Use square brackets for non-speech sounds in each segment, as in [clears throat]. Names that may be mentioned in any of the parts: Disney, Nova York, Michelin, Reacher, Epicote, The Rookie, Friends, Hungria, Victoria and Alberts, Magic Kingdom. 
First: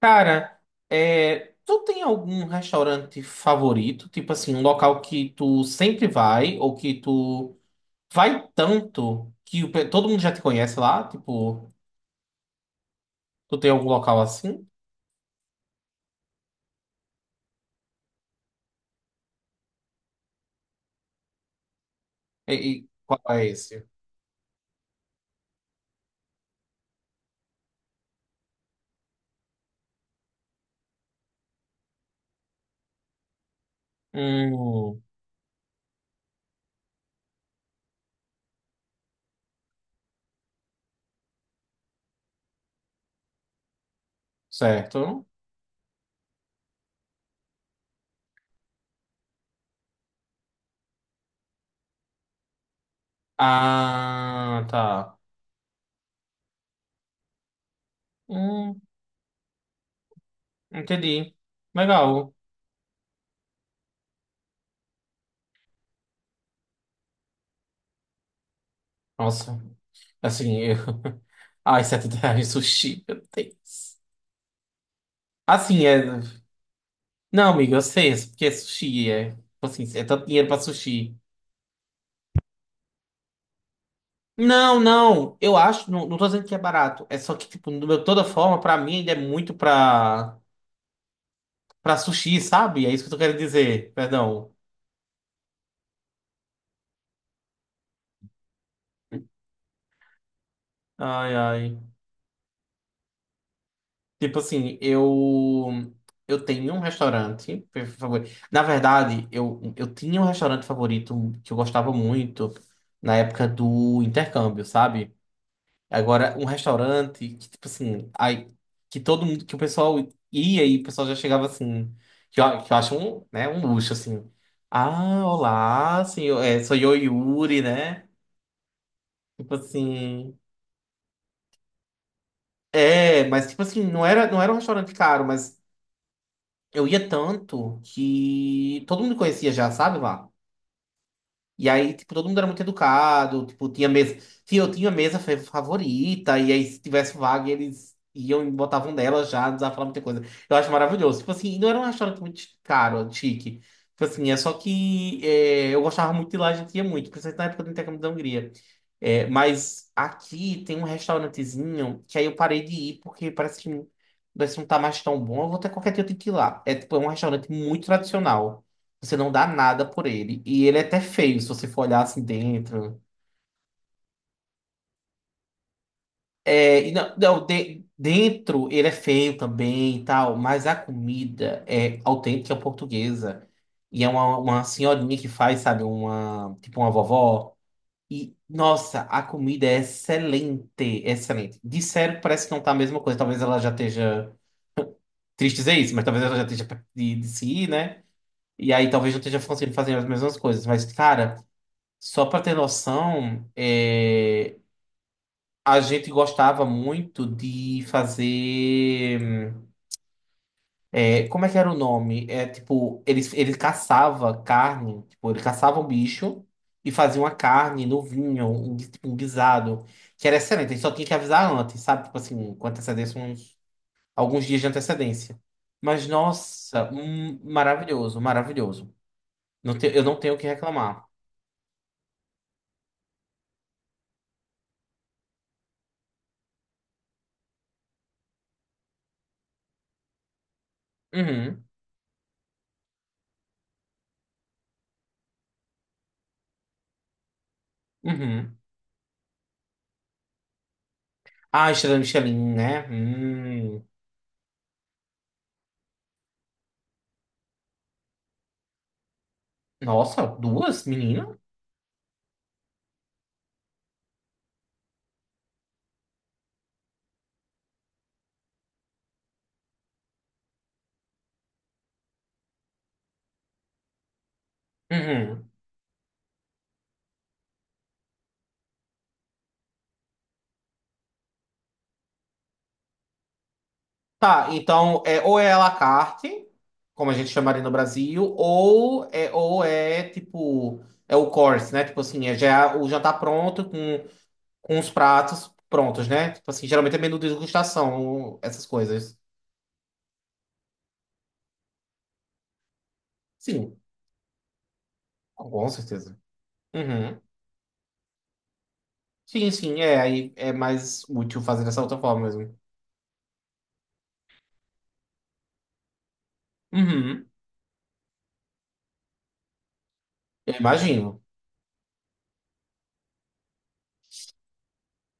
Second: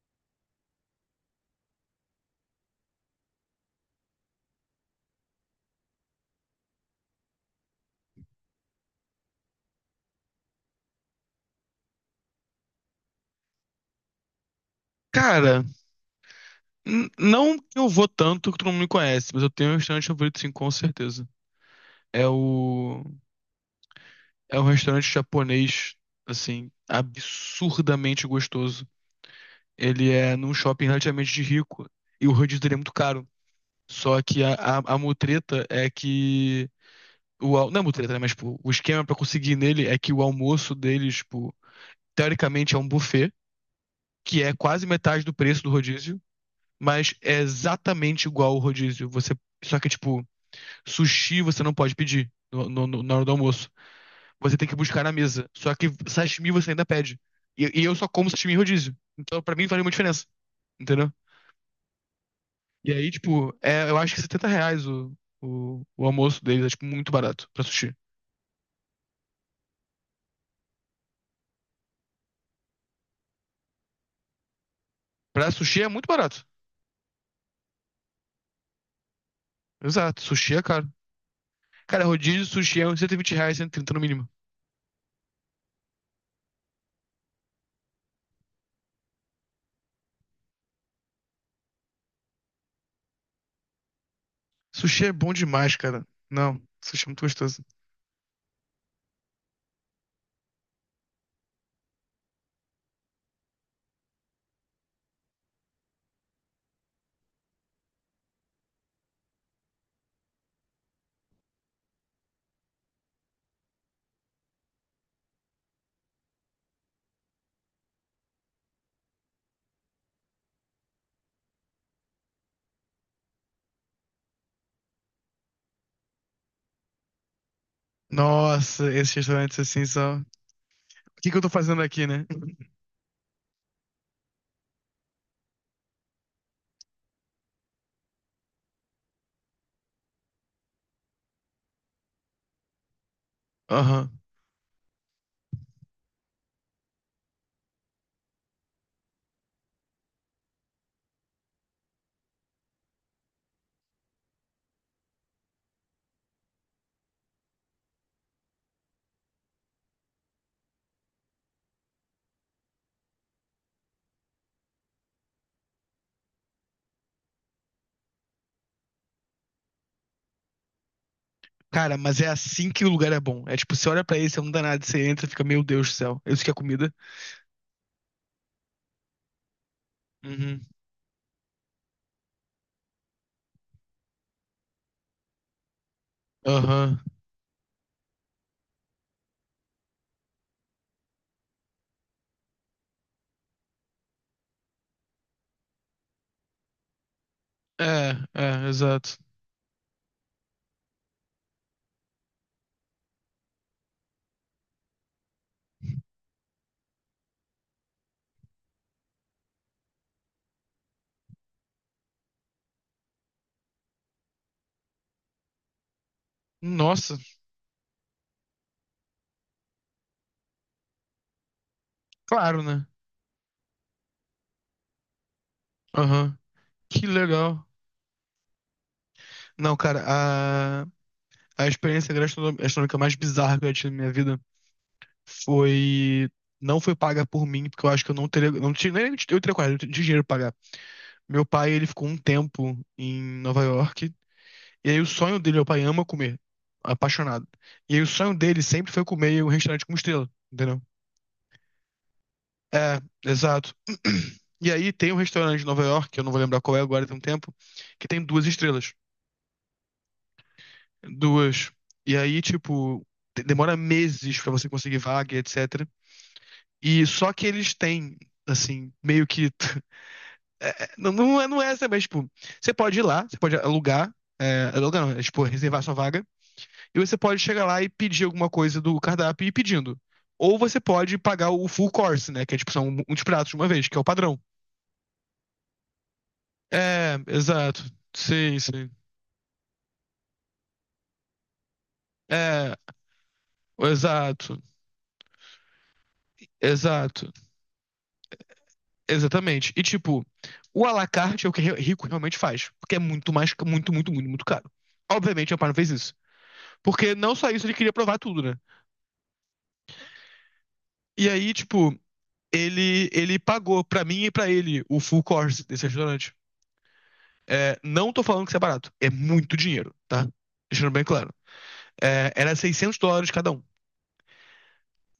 Cara, é, tu tem algum restaurante favorito? Tipo assim, um local que tu sempre vai ou que tu vai tanto que todo mundo já te conhece lá? Tipo, tu tem algum local assim? Cara, não que eu vou tanto que todo mundo me conhece, mas eu tenho um restaurante favorito, sim, com certeza. É E, e o. qual é esse? É um restaurante japonês, assim, absurdamente gostoso. Ele é num shopping relativamente de rico e o rodízio dele é muito caro. Só que a Hum, mutreta é que. Não é mutreta, né? Mas, tipo, o esquema pra conseguir nele é que o almoço deles, tipo, teoricamente é um buffet, que é quase metade certo. do preço do rodízio, mas é exatamente igual ao rodízio. Você. Só que, tipo. Sushi você não pode pedir na hora do almoço. Você Ah, tem que buscar na tá. mesa. Só que sashimi você ainda pede. E eu só como sashimi em Hum, rodízio. Então, pra mim, faz uma diferença. Entendeu? entendi. Legal. E aí, tipo, é, eu acho que R$ 70 o almoço deles é, tipo, muito barato pra sushi. Nossa, assim, eu... [laughs] Ai, R$ reais sushi, meu Deus. Pra sushi Assim, é é. muito barato. Não, amigo, eu sei, é porque é sushi, é. Tipo assim, é Exato. tanto dinheiro Sushi pra é caro. sushi. Cara, rodízio, sushi é uns R$ 120, 130 no mínimo. Não, não, eu acho, não, não tô dizendo que é barato. É só que, tipo, de toda forma, pra mim ainda é muito pra, sushi, sabe? É isso que eu tô querendo dizer, perdão. Sushi é bom demais, cara. Não, sushi é muito gostoso. Ai, ai. Tipo assim, eu. Eu tenho um restaurante por favor. Na verdade, eu tinha um restaurante favorito que eu gostava muito na época do intercâmbio, sabe? Agora, um restaurante que, tipo assim, aí, que todo mundo, que o pessoal ia e o pessoal já chegava assim, que eu, acho um, né, um luxo, assim. Ah, olá, senhor, é, sou eu, Yuri, né? Nossa, esses Tipo restaurantes assim são. assim. O que que eu tô fazendo aqui, né? É, mas tipo assim, não era um restaurante caro, mas eu ia tanto que todo mundo conhecia já, sabe lá? E aí, tipo, todo mundo era muito educado, tipo, tinha mesa. Aham. Tinha, eu tinha mesa favorita, e aí se tivesse vaga, eles iam e botavam nela já, não precisava falar muita coisa. Eu acho maravilhoso. Tipo assim, e não era um restaurante muito caro, chique. Tipo assim, é só que é, eu gostava muito de lá, a gente ia muito, principalmente na época do intercâmbio da Hungria. É, mas aqui tem um restaurantezinho que aí eu parei de ir porque parece que, não tá mais tão bom. Eu vou ter qualquer dia eu tenho que ir lá. É, tipo, é um restaurante muito tradicional. Você não dá nada por ele. E ele é até feio, se você for Cara, olhar mas assim é assim que o dentro. lugar é bom. É tipo, você olha pra ele, você não dá nada, você entra e fica, meu Deus do céu, isso que é É, comida? e não, não, dentro ele é feio também e tal, Uhum. mas a comida é autêntica portuguesa. E é uma, senhorinha que faz, sabe, uma, tipo uma Aham. vovó. E, nossa, a comida é excelente, excelente. Disseram que parece que não tá a mesma coisa. Talvez ela já esteja triste dizer isso, mas talvez ela já esteja perto de, se ir, né? É, é, E aí talvez exato. não esteja conseguindo fazer as mesmas coisas. Mas, cara. Só para ter noção, é, a gente gostava muito de fazer. Como é que era o nome? É tipo, ele caçava carne, tipo, ele caçava um bicho e Nossa, fazia uma carne no vinho, um, tipo, um guisado, que era excelente. Ele só tinha que avisar antes, sabe? Tipo assim, claro, com né? antecedência, uns, alguns dias de antecedência. Mas Aham. nossa, Que legal. maravilhoso, maravilhoso. Não, Não te- cara, eu não tenho o que a, reclamar. a experiência gastronômica mais bizarra que eu tive na minha vida foi. Não foi paga por mim, porque eu acho que eu não teria. Não tinha, nem eu teria coragem, eu não tinha dinheiro pra pagar. Meu Uhum, pai, ele ficou um tempo em Nova York. E aí o sonho dele, meu pai ama comer, apaixonado. E aí o sonho uhum. dele sempre foi comer em um restaurante com estrela, entendeu? Ah, estrela Michelin, né? É, exato. Hum. [clears throat] E aí tem um restaurante em Nova York, que eu não vou lembrar qual é agora, tem um tempo, que tem duas estrelas. Nossa, duas, menina? Duas. E aí, tipo, demora meses pra você conseguir vaga, e etc. E só que eles têm, assim, meio que. [laughs] É, é, não, não é essa, mas, tipo, você pode ir lá, você pode alugar, é, alugar não, é, tipo, Uhum. reservar sua vaga. E você pode chegar lá e pedir alguma coisa do cardápio e ir pedindo. Ou você pode pagar o full course, né? Que é tipo, são uns pratos de uma vez, que é o padrão. Tá, então, é, ou é à la carte, como É, a gente chamaria no exato. Brasil, Sim, sim. ou é, tipo, é o course, né? Tipo assim, é É, já o jantar pronto com, exato. com os pratos prontos, né? Tipo assim, geralmente é menu de Exato. degustação, essas coisas. Exatamente. E tipo, o à la carte é o que rico realmente faz. Porque é muito mais, Sim, muito, muito, muito, muito caro. Obviamente, o pai com não fez isso. certeza. Porque Uhum. não só isso, ele queria provar tudo, né? Sim, sim, é, aí é mais E útil aí, fazer dessa tipo, outra forma mesmo. ele pagou pra mim e pra ele o full course desse restaurante. Uhum. É, não tô falando que isso é barato. É muito dinheiro, tá? Eu Deixando bem imagino. claro. É, era US$ 600 cada um.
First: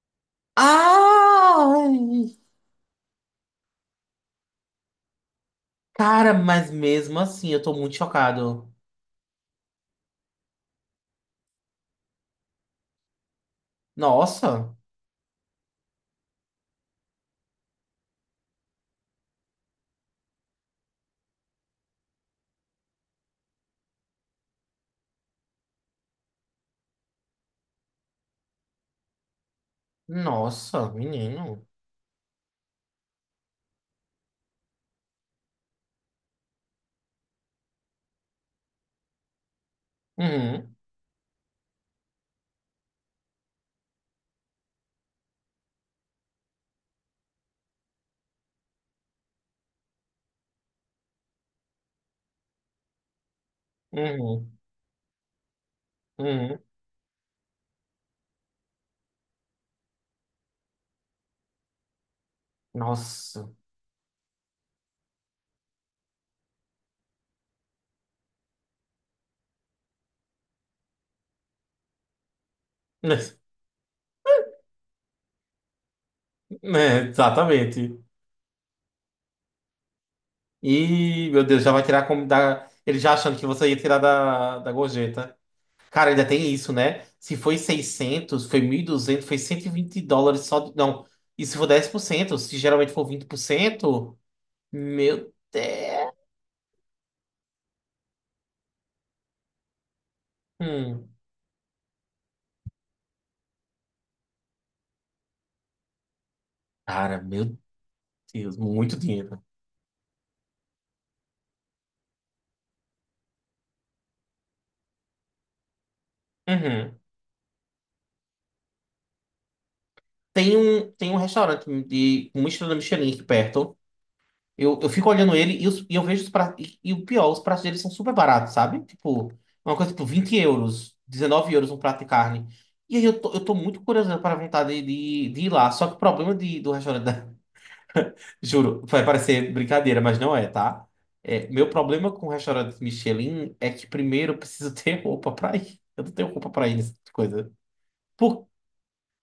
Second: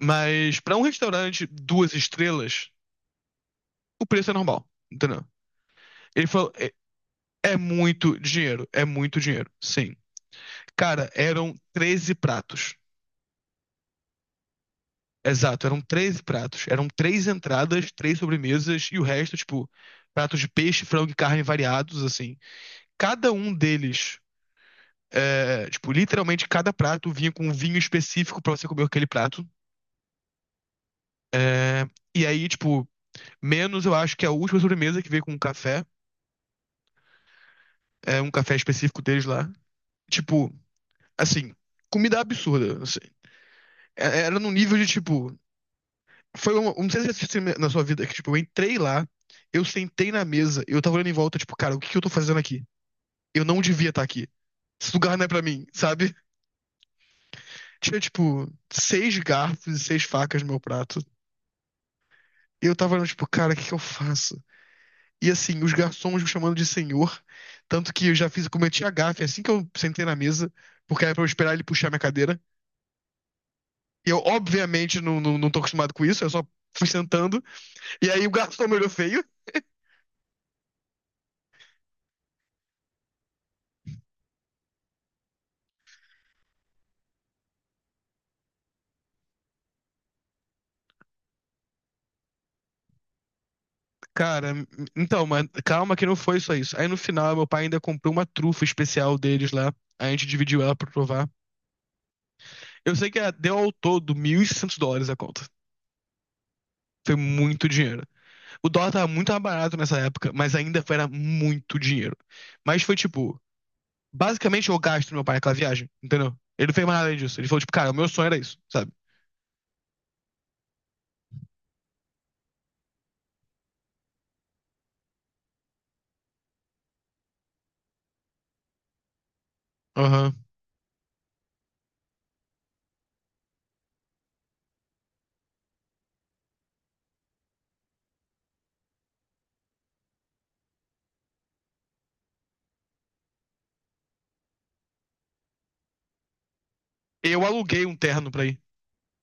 Mas pra um restaurante Ah! duas estrelas, o preço é normal, entendeu? Ele Cara, falou, mas é, mesmo assim, eu tô muito chocado. é muito dinheiro, sim. Cara, eram 13 pratos. Nossa, Exato, eram 13 pratos. Eram três entradas, três sobremesas e o resto, tipo, pratos de peixe, frango e carne variados, assim. Cada um deles, é, tipo, literalmente cada prato vinha com um vinho específico pra você comer aquele prato. nossa, menino. E aí, tipo, menos eu acho que é a última sobremesa que veio com um café, é um café específico deles lá. Tipo, Uhum, assim, comida absurda, assim. É- Era num nível de, tipo, foi uma, não sei se você tem na sua vida, que, tipo, eu entrei lá, eu sentei na mesa, eu tava olhando em volta, tipo, cara, o que que eu tô fazendo aqui? Eu não devia estar aqui. uhum, Esse lugar não é pra mim, sabe? [laughs] uhum. Tinha, tipo, seis garfos e seis facas no meu prato. E eu tava olhando, tipo, Nossa. cara, o que que eu faço? E assim, os garçons me chamando de senhor. Tanto que eu já fiz, eu cometi a gafe assim que eu sentei na mesa, porque era pra eu esperar ele puxar minha cadeira. [laughs] Eu, obviamente, não, não, não tô acostumado com isso, eu só fui É, sentando. exatamente. E aí o garçom me olhou feio. E, meu Deus, já vai tirar como da. Ele já achando que você ia tirar da, gorjeta. Cara, ainda tem isso, né? Se foi 600, foi 1.200, foi US$ 120 só. Não, e se for 10%? Se geralmente for 20%? Cara, então, Meu mas calma que Deus. não foi só isso. Aí no final, meu pai ainda comprou uma trufa especial deles lá. A gente dividiu ela pra Hum. provar. Eu sei que ah, deu ao todo US$ 1.600 a conta. Foi Cara, meu muito dinheiro. Deus, O dólar muito tava muito dinheiro. mais barato nessa época, mas ainda foi, era muito dinheiro. Mas foi tipo. Basicamente, eu gasto meu pai aquela viagem, entendeu? Ele não fez mais Uhum. nada além disso. Ele falou, tipo, cara, o meu sonho era isso, sabe? tem um restaurante com uma estrela Michelin aqui perto. Eu fico olhando ele e, e eu vejo os pratos. E o pior, os pratos deles são super baratos, sabe? Tipo, uma coisa tipo 20 Aham. euros, 19 euros um prato de carne. E aí eu tô, muito curioso para a vontade de ir lá. Só que o problema do restaurante. [laughs] Juro, vai parecer brincadeira, mas não é, tá? É, meu problema com o restaurante Michelin é que primeiro eu preciso [laughs] ter roupa pra ir. Eu não tenho roupa pra ir nessa Eu coisa. aluguei um terno pra ir.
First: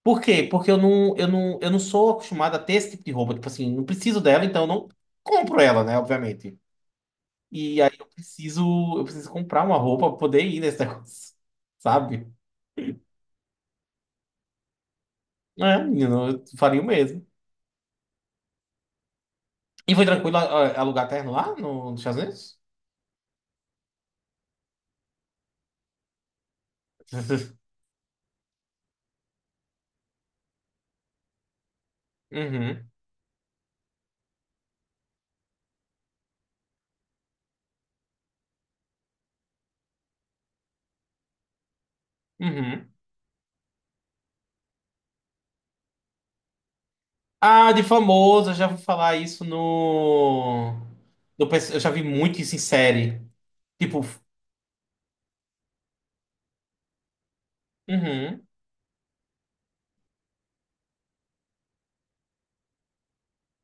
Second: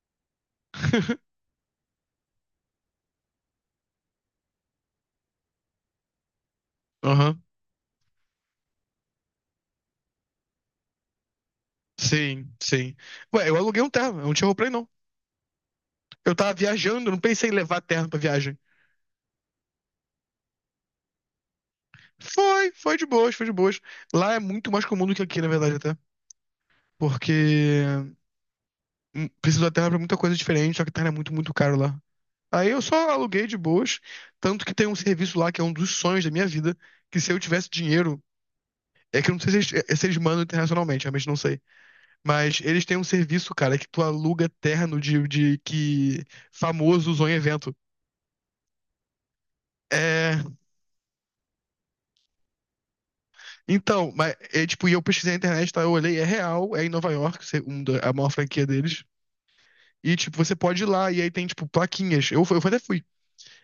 Por quê? Porque eu não, eu [laughs] não, eu não sou acostumado a ter esse tipo de roupa. Tipo assim, não preciso dela, então eu não compro ela, né? Obviamente. Aham. E aí eu preciso comprar uma roupa pra poder ir nesse negócio, [laughs] sabe? Sim, sim. Ué, eu aluguei um terno, eu não tinha roupa pra ir, não. É, menino, Eu eu tava faria o viajando, eu não mesmo. pensei em levar terno pra viagem. E foi tranquilo alugar terno lá nos Estados Unidos? Foi, foi de boas, foi de boas. Lá é muito mais comum do que aqui, na verdade, até. [laughs] Porque precisa da terra pra muita coisa diferente, só que terra é muito, muito caro lá. Aí eu Uhum, só aluguei de boas, tanto que tem um serviço lá que é um dos sonhos da minha vida, que se eu tivesse dinheiro. É que eu não sei se eles, é, se eles mandam internacionalmente, realmente não sei. Mas eles uhum. têm um serviço, cara, que tu aluga terno de que famoso usou em Ah, evento. de famoso, eu já vou falar isso É, no. Eu já vi muito isso em série. Tipo, então, mas é, tipo, e eu pesquisei na internet, tá? Eu olhei, é real, é em Nova York, a maior uhum. franquia deles. E, tipo, você pode ir lá, e aí tem, tipo, plaquinhas. Eu, eu até fui.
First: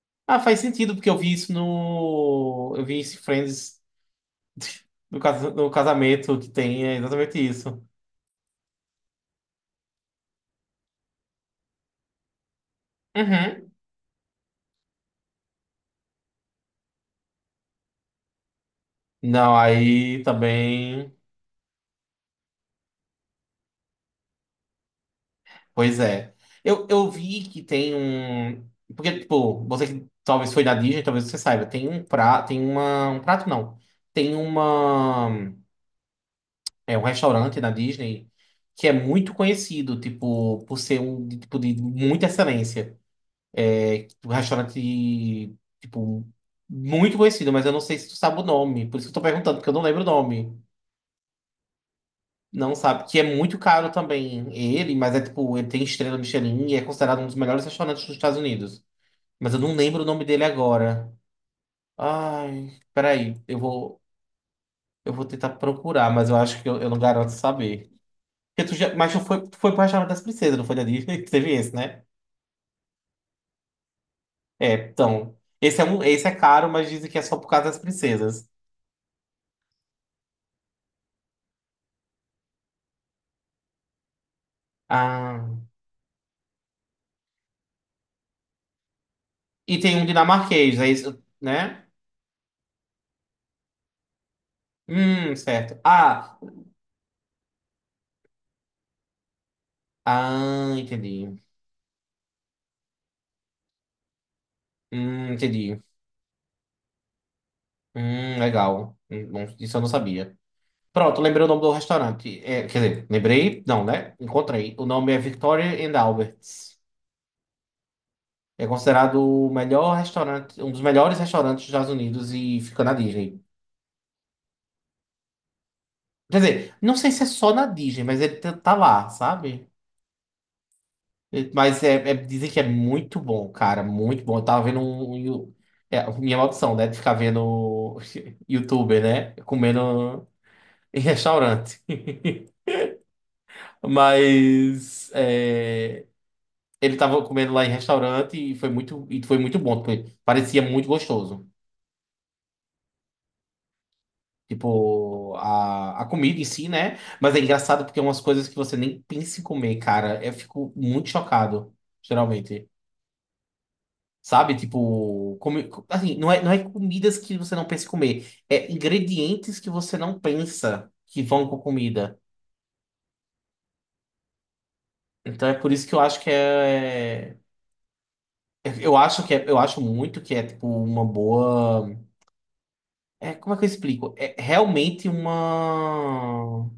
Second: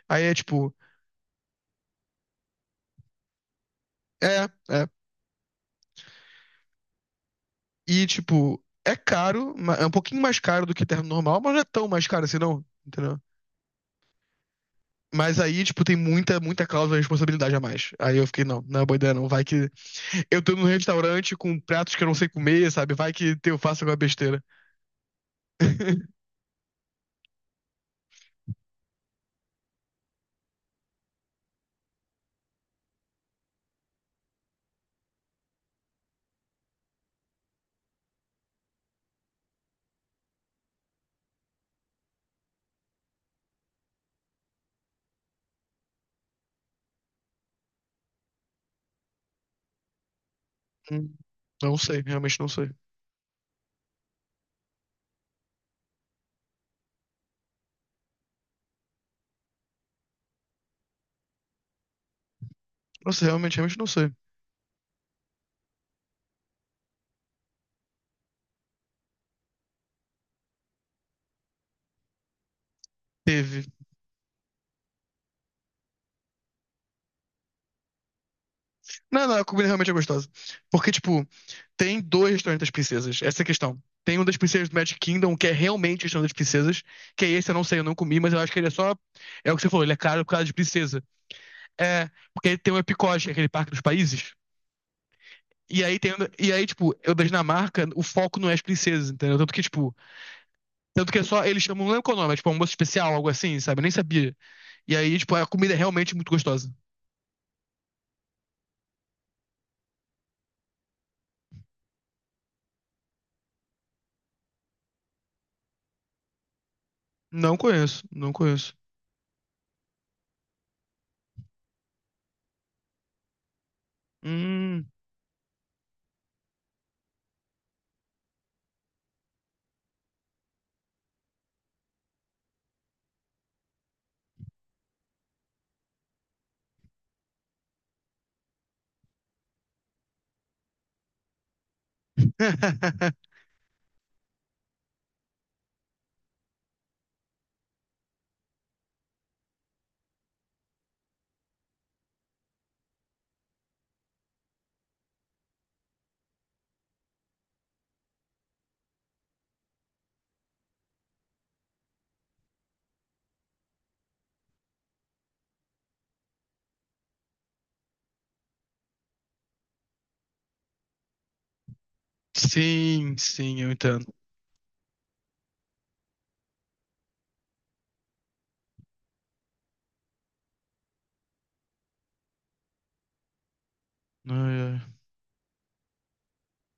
Aí é Ah, faz tipo, sentido, porque eu vi isso no. Eu vi isso em Friends. é, é. No casamento que tem, é exatamente isso. E, tipo, é caro, é um pouquinho mais caro do que terno normal, mas não é tão mais caro assim, não. Entendeu? Uhum. Mas aí, tipo, tem muita, muita cláusula de responsabilidade a mais. Aí eu fiquei, não, não é boa ideia, não. Vai Não, que aí eu tô num também. restaurante com pratos que eu não sei comer, sabe? Vai que eu faço alguma besteira. Pois [laughs] é. Eu vi que tem um. Porque, tipo, você que talvez foi na Disney, talvez você saiba. Tem um prato. Tem uma. Um prato não. Tem uma. É um restaurante na Disney que é muito conhecido, tipo, por ser tipo de muita excelência. É tipo, um restaurante, tipo, muito conhecido, mas eu não sei se tu sabe o nome. Por isso que eu tô perguntando, porque eu não lembro o nome. Hum, não sei, realmente não sei. Não sabe, que é muito caro também ele, mas é tipo, ele tem estrela Michelin e é considerado um dos melhores restaurantes dos Estados Unidos. Mas eu não lembro o nome dele agora. Ai, Nossa, peraí, realmente, eu realmente não vou, sei. eu vou tentar procurar, mas eu acho que eu não garanto saber. Porque tu já, mas tu foi pro restaurante das princesas, não foi da Disney? [laughs] Teve esse, né? Teve. É, então. Esse é caro, mas dizem que é só por causa das princesas. Não, não, a comida realmente é gostosa. Porque, tipo, tem dois restaurantes das princesas, essa é a questão. Tem um das princesas do Magic Kingdom, que Ah, é realmente o restaurante das princesas, que é esse, eu não sei, eu não comi, mas eu acho que ele é só. É o que você e falou, ele tem é um caro por causa de dinamarquês, é princesa. isso, né? É, porque tem o Epicote, que é aquele parque dos países. Certo. E aí tem. E aí, tipo, eu da Dinamarca, o foco não é as princesas, entendeu? Tanto que, tipo, tanto que é Entendi. só. Eles chamam, não lembro qual é o nome, é tipo um almoço especial, algo assim, sabe? Eu nem sabia. E aí, tipo, a comida é Entendi. realmente muito gostosa. Legal. Bom, isso eu não sabia. Pronto, lembrei o nome do restaurante. É, quer dizer, lembrei, não, né? Encontrei. O nome é Victoria and Alberts. Não conheço, não É conheço. considerado o melhor restaurante, um dos melhores restaurantes dos Estados Unidos e fica na Disney. Hum. Quer dizer, não sei se é só na Disney, mas ele tá lá, sabe? Mas é, dizem que é muito bom, cara, muito bom. Eu tava vendo um, um. É, minha maldição, né? De ficar vendo [laughs] youtuber, né? Comendo em restaurante. [laughs] Mas é, ele tava comendo lá em restaurante e foi muito, bom. Tipo, parecia muito gostoso. Tipo, a comida em si, né? Mas é engraçado porque é umas coisas que você nem pensa em comer, cara. Eu fico muito chocado, geralmente. Sabe? Tipo, assim, não é comidas que você não pensa em comer. É ingredientes que você não pensa que vão com comida. Sim, sim, eu entendo. Então é por isso que eu acho que é. Eu acho que é, eu acho muito que é tipo uma boa. É, como é que eu explico? Ai, É ai. realmente uma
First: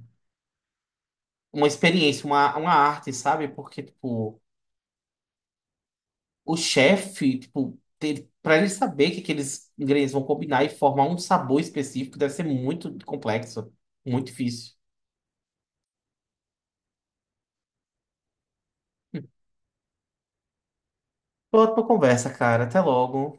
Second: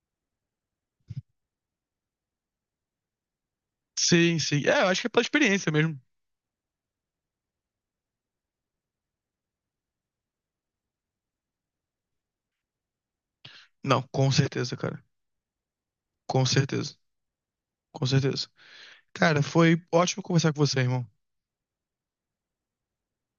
uma experiência, uma arte, sabe? Porque, Sim, tipo, sim. É, eu acho que é pela experiência mesmo. o chefe, tipo, ter, pra ele saber que aqueles ingredientes vão combinar e formar um sabor específico deve ser muito complexo, Não, muito com difícil. certeza, cara. Com certeza. Com certeza. Cara, foi ótimo conversar com você, irmão. Pronto pra conversa, cara. Até logo.